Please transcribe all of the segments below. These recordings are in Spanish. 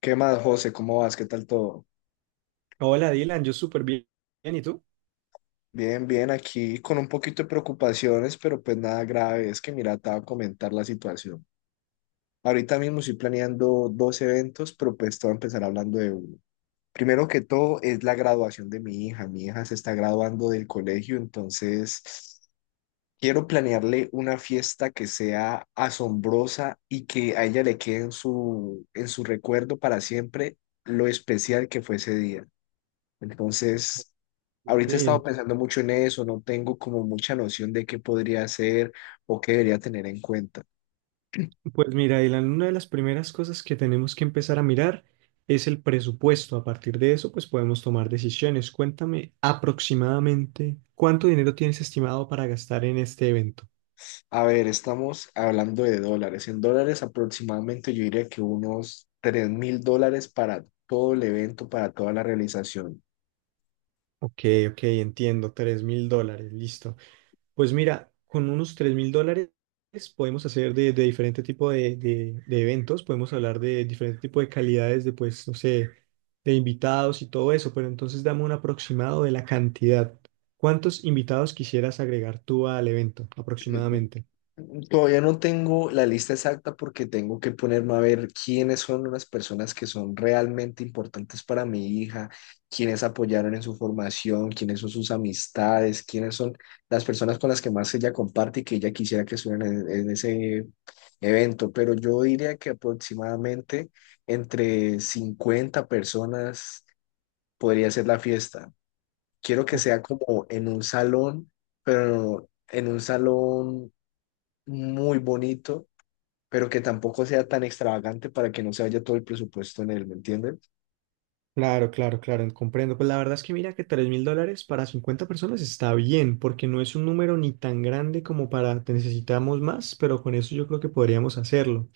¿Qué más, José? ¿Cómo vas? ¿Qué tal todo? Hola Dylan, yo súper bien. ¿Y tú? Bien, bien, aquí con un poquito de preocupaciones, pero pues nada grave. Es que mira, te voy a comentar la situación. Ahorita mismo estoy planeando dos eventos, pero pues te voy a empezar hablando de uno. Primero que todo es la graduación de mi hija. Mi hija se está graduando del colegio, entonces quiero planearle una fiesta que sea asombrosa y que a ella le quede en su recuerdo para siempre lo especial que fue ese día. Entonces, ahorita he estado Ok. pensando mucho en eso, no tengo como mucha noción de qué podría hacer o qué debería tener en cuenta. Pues mira, Dylan, una de las primeras cosas que tenemos que empezar a mirar es el presupuesto. A partir de eso, pues podemos tomar decisiones. Cuéntame aproximadamente cuánto dinero tienes estimado para gastar en este evento. A ver, estamos hablando de dólares. En dólares aproximadamente yo diría que unos $3,000 para todo el evento, para toda la realización. Ok, ok, entiendo, 3.000 dólares, listo. Pues mira, con unos 3.000 dólares podemos hacer de diferente tipo de eventos, podemos hablar de diferente tipo de calidades de, pues, no sé, de invitados y todo eso, pero entonces dame un aproximado de la cantidad. ¿Cuántos invitados quisieras agregar tú al evento aproximadamente? Todavía no tengo la lista exacta porque tengo que ponerme a ver quiénes son unas personas que son realmente importantes para mi hija, quiénes apoyaron en su formación, quiénes son sus amistades, quiénes son las personas con las que más ella comparte y que ella quisiera que estuvieran en ese evento. Pero yo diría que aproximadamente entre 50 personas podría ser la fiesta. Quiero que Oh. sea como en un salón, pero en un salón muy bonito pero que tampoco sea tan extravagante para que no se vaya todo el presupuesto en él, ¿me entienden? Claro, claro, claro, comprendo. Pues la verdad es que mira que 3.000 dólares para 50 personas está bien, porque no es un número ni tan grande como para te necesitamos más, pero con eso yo creo que podríamos hacerlo.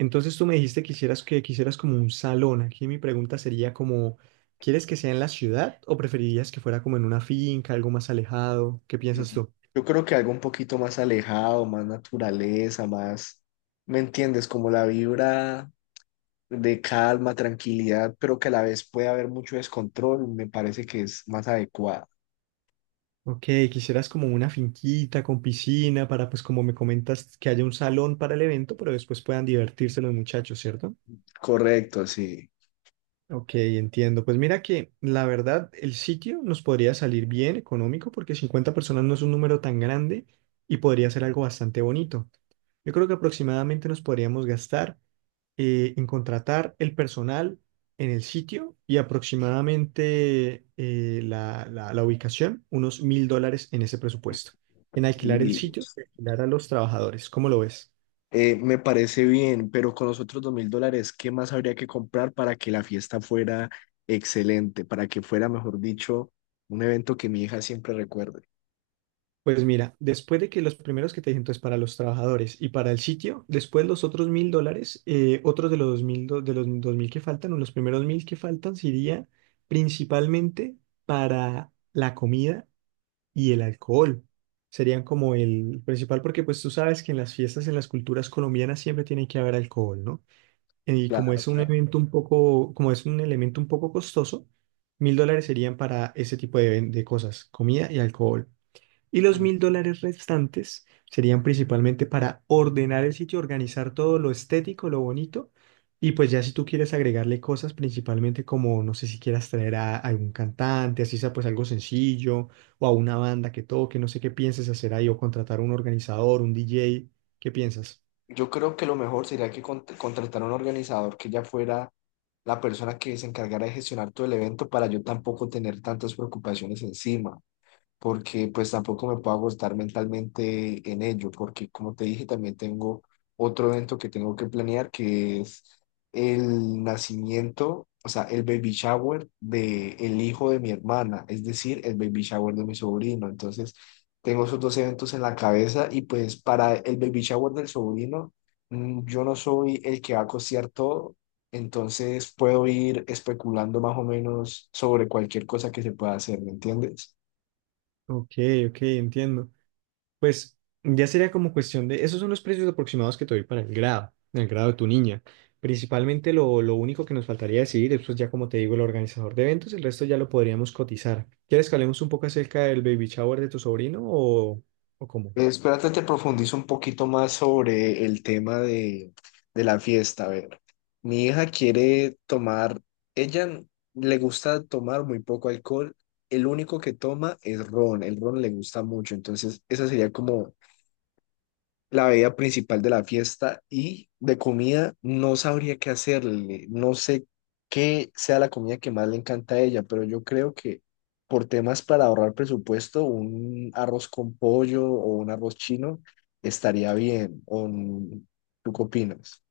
Entonces tú me dijiste que quisieras como un salón. Aquí mi pregunta sería como, ¿quieres que sea en la ciudad o preferirías que fuera como en una finca, algo más alejado? ¿Qué piensas Ujú. tú? Yo creo que algo un poquito más alejado, más naturaleza, más, ¿me entiendes? Como la vibra de calma, tranquilidad, pero que a la vez puede haber mucho descontrol, me parece que es más adecuado. Ok, quisieras como una finquita con piscina para, pues como me comentas, que haya un salón para el evento, pero después puedan divertirse los muchachos, ¿cierto? Correcto, sí. Ok, entiendo. Pues mira que la verdad el sitio nos podría salir bien económico porque 50 personas no es un número tan grande y podría ser algo bastante bonito. Yo creo que aproximadamente nos podríamos gastar en contratar el personal en el sitio y aproximadamente la ubicación, unos 1.000 dólares en ese presupuesto. En alquilar el Y sitio, alquilar a los trabajadores. ¿Cómo lo ves? Me parece bien, pero con los otros $2,000, ¿qué más habría que comprar para que la fiesta fuera excelente, para que fuera, mejor dicho, un evento que mi hija siempre recuerde? Pues mira, después de que los primeros que te dije, entonces para los trabajadores y para el sitio, después los otros 1.000 dólares, otros de los 2.000, de los dos mil que faltan, o los primeros 1.000 que faltan, sería principalmente para la comida y el alcohol. Serían como el principal, porque pues tú sabes que en las fiestas, en las culturas colombianas siempre tiene que haber alcohol, ¿no? Y como Claro, es un claro. evento un poco, como es un elemento un poco costoso, 1.000 dólares serían para ese tipo de cosas, comida y alcohol. Y los Mm. 1.000 dólares restantes serían principalmente para ordenar el sitio, organizar todo lo estético, lo bonito. Y pues ya si tú quieres agregarle cosas, principalmente como, no sé si quieras traer a algún cantante, así sea pues algo sencillo, o a una banda que toque, no sé qué pienses hacer ahí, o contratar a un organizador, un DJ, ¿qué piensas? Yo creo que lo mejor sería que contratara un organizador que ya fuera la persona que se encargara de gestionar todo el evento para yo tampoco tener tantas preocupaciones encima, porque pues tampoco me puedo agotar mentalmente en ello, porque como te dije, también tengo otro evento que tengo que planear, que es el nacimiento, o sea, el baby shower de el hijo de mi hermana, es decir, el baby shower de mi sobrino. Entonces, tengo esos dos eventos en la cabeza y pues para el baby shower del sobrino, yo no soy el que va a costear todo. Entonces puedo ir especulando más o menos sobre cualquier cosa que se pueda hacer, ¿me entiendes? Ok, ok, entiendo. Pues ya sería como cuestión de, esos son los precios aproximados que te doy para el grado de tu niña. Principalmente lo único que nos faltaría decidir, eso es pues, ya como te digo, el organizador de eventos, el resto ya lo podríamos cotizar. ¿Quieres que hablemos un poco acerca del baby shower de tu sobrino o cómo? Espérate, te profundizo un poquito más sobre el tema de la fiesta. A ver, mi hija quiere tomar, ella le gusta tomar muy poco alcohol, el único que toma es ron, el ron le gusta mucho, entonces esa sería como la bebida principal de la fiesta y de comida no sabría qué hacerle. No sé qué sea la comida que más le encanta a ella, pero yo creo que por temas para ahorrar presupuesto, un arroz con pollo o un arroz chino estaría bien. ¿O tú qué opinas?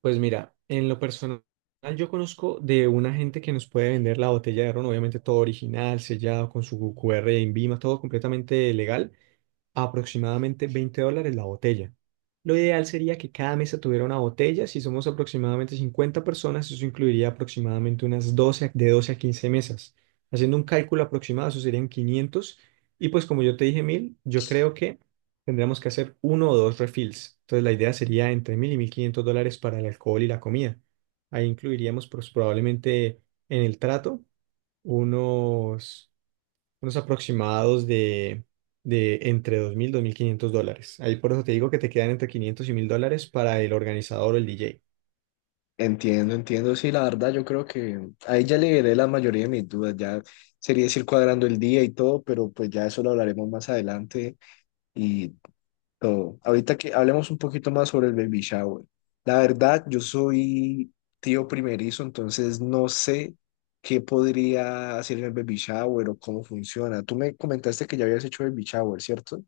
Pues mira, en lo personal yo conozco de una gente que nos puede vender la botella de ron, obviamente todo original, sellado con su QR de INVIMA, todo completamente legal a aproximadamente 20 dólares la botella. Lo ideal sería que cada mesa tuviera una botella. Si somos aproximadamente 50 personas, eso incluiría aproximadamente unas 12 de 12 a 15 mesas. Haciendo un cálculo aproximado, eso serían 500. Y pues como yo te dije 1.000, yo creo que tendríamos que hacer uno o dos refills. Entonces la idea sería entre 1.000 y 1.500 dólares para el alcohol y la comida. Ahí incluiríamos pues, probablemente en el trato unos, unos aproximados de entre 2.000 y 2.500 dólares. Ahí por eso te digo que te quedan entre 500 y 1.000 dólares para el organizador o el DJ. Entiendo, entiendo. Sí, la verdad, yo creo que a ella le veré la mayoría de mis dudas. Ya sería decir cuadrando el día y todo, pero pues ya eso lo hablaremos más adelante y todo. Ahorita que hablemos un poquito más sobre el baby shower. La verdad, yo soy tío primerizo, entonces no sé qué podría hacer en el baby shower o cómo funciona. Tú me comentaste que ya habías hecho baby shower, ¿cierto?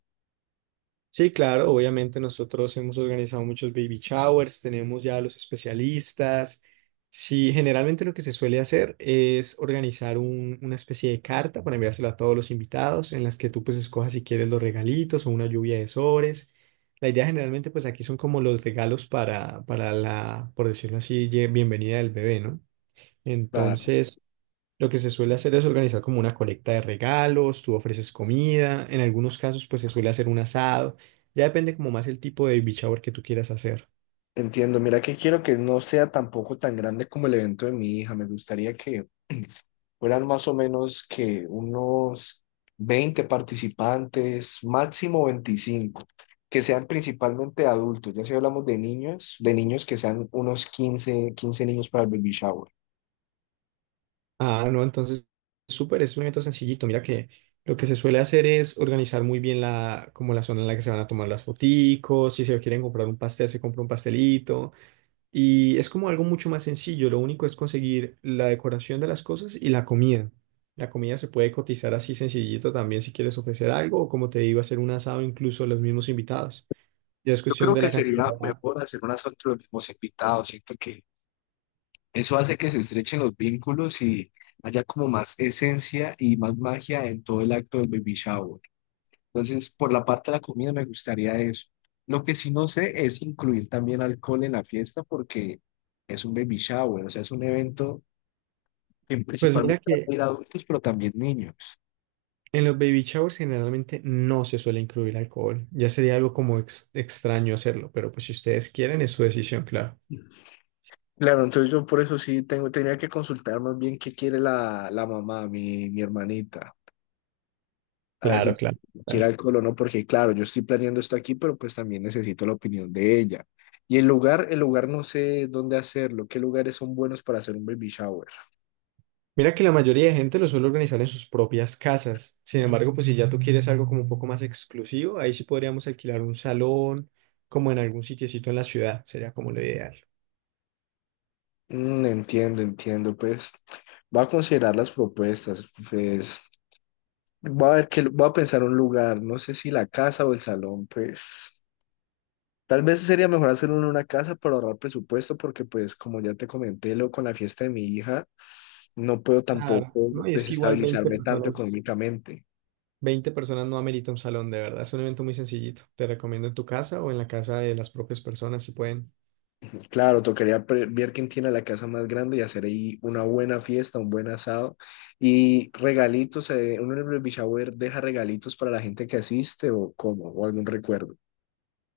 Sí, claro, obviamente nosotros hemos organizado muchos baby showers, tenemos ya a los especialistas. Sí, generalmente lo que se suele hacer es organizar una especie de carta para enviársela a todos los invitados, en las que tú pues escojas si quieres los regalitos o una lluvia de sobres. La idea generalmente pues aquí son como los regalos para la, por decirlo así, bienvenida del bebé, ¿no? Claro, Entonces, lo que se suele hacer es organizar como una colecta de regalos, tú ofreces comida, en algunos casos pues se suele hacer un asado, ya depende como más el tipo de baby shower que tú quieras hacer. entiendo. Mira que quiero que no sea tampoco tan grande como el evento de mi hija. Me gustaría que fueran más o menos que unos 20 participantes, máximo 25, que sean principalmente adultos. Ya si hablamos de niños, que sean unos quince niños para el baby shower. Ah, no, entonces súper, es un evento sencillito, mira que lo que se suele hacer es organizar muy bien la, como la zona en la que se van a tomar las foticos, si se quieren comprar un pastel, se compra un pastelito, y es como algo mucho más sencillo, lo único es conseguir la decoración de las cosas y la comida. La comida se puede cotizar así sencillito también si quieres ofrecer algo o como te digo, hacer un asado incluso a los mismos invitados. Ya es Yo cuestión creo de que la cantidad. sería mejor hacer unas fotos de los mismos invitados. Siento que eso hace que se estrechen los vínculos y haya como más esencia y más magia en todo el acto del baby shower. Entonces, por la parte de la comida me gustaría eso. Lo que sí no sé es incluir también alcohol en la fiesta porque es un baby shower, o sea, es un evento que Pues mira principalmente va a que ir adultos, pero también niños. en los baby showers generalmente no se suele incluir alcohol. Ya sería algo como extraño hacerlo, pero pues si ustedes quieren es su decisión, claro. Claro, entonces yo por eso sí tengo, tenía que consultar más bien qué quiere la mamá, mi hermanita, a ver si Claro, claro. Claro. quiere alcohol o no, porque claro, yo estoy planeando esto aquí, pero pues también necesito la opinión de ella. Y el lugar no sé dónde hacerlo, qué lugares son buenos para hacer un baby shower. Mira que la mayoría de gente lo suele organizar en sus propias casas. Sin embargo, pues si ya tú quieres algo como un poco más exclusivo, ahí sí podríamos alquilar un salón, como en algún sitiecito en la ciudad, sería como lo ideal. Mm, entiendo, entiendo, pues va a considerar las propuestas, pues va a ver que va a pensar un lugar, no sé si la casa o el salón, pues tal vez sería mejor hacerlo en una casa para ahorrar presupuesto, porque pues como ya te comenté, lo con la fiesta de mi hija, no puedo Claro, tampoco no, y es que igual 20 desestabilizarme tanto personas, económicamente. 20 personas no amerita un salón, de verdad, es un evento muy sencillito. Te recomiendo en tu casa o en la casa de las propias personas si pueden. Claro, tocaría ver quién tiene la casa más grande y hacer ahí una buena fiesta, un buen asado. Y regalitos, uno en el baby shower deja regalitos para la gente que asiste o cómo, o algún recuerdo.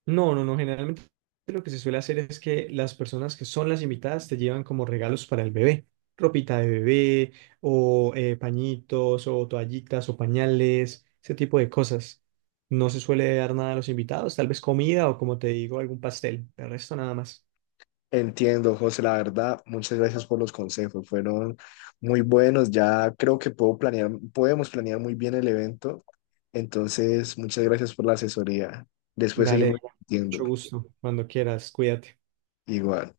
No, no, no. Generalmente lo que se suele hacer es que las personas que son las invitadas te llevan como regalos para el bebé, ropita de bebé o pañitos o toallitas o pañales, ese tipo de cosas. No se suele dar nada a los invitados, tal vez comida o como te digo, algún pastel. De resto nada más. Entiendo, José, la verdad, muchas gracias por los consejos, fueron muy buenos. Ya creo que puedo planear, podemos planear muy bien el evento. Entonces, muchas gracias por la asesoría. Después Dale, seguimos Diana, discutiendo. mucho gusto. Cuando quieras, cuídate. Igual.